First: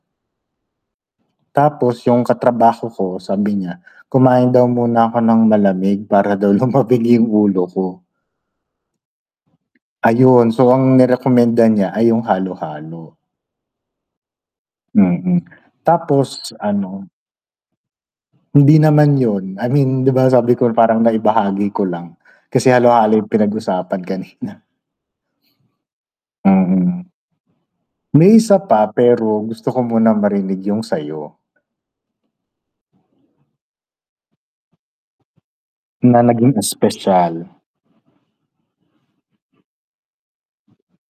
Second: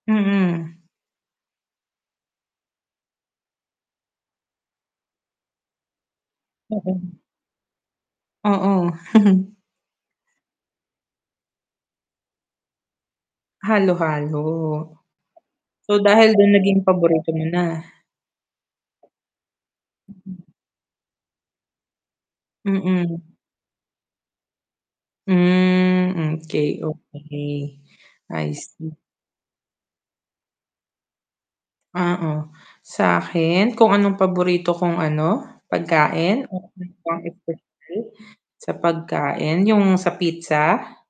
Mm. Tapos yung katrabaho ko sabi niya, kumain daw muna ako ng malamig para daw Oo. lumamig yung ulo ko. Oo. Ayun, so ang nirekomenda niya ay yung halo-halo. Halo-halo. Mm, So, dahil dun tapos naging ano paborito mo na. Hindi naman yun, I mean, 'di ba Mm. sabi ko parang naibahagi ko lang, kasi halo-halo yung Mm. pinag-usapan kanina. Hmm, okey, Mm. okey. May I isa pa see. pero gusto ko munan marinig yung sayo. Oo, sakin kung anong paborito kong ano, Na pagkain? naging espesyal. [unintelligible] Sa pagkain yung sa pizza.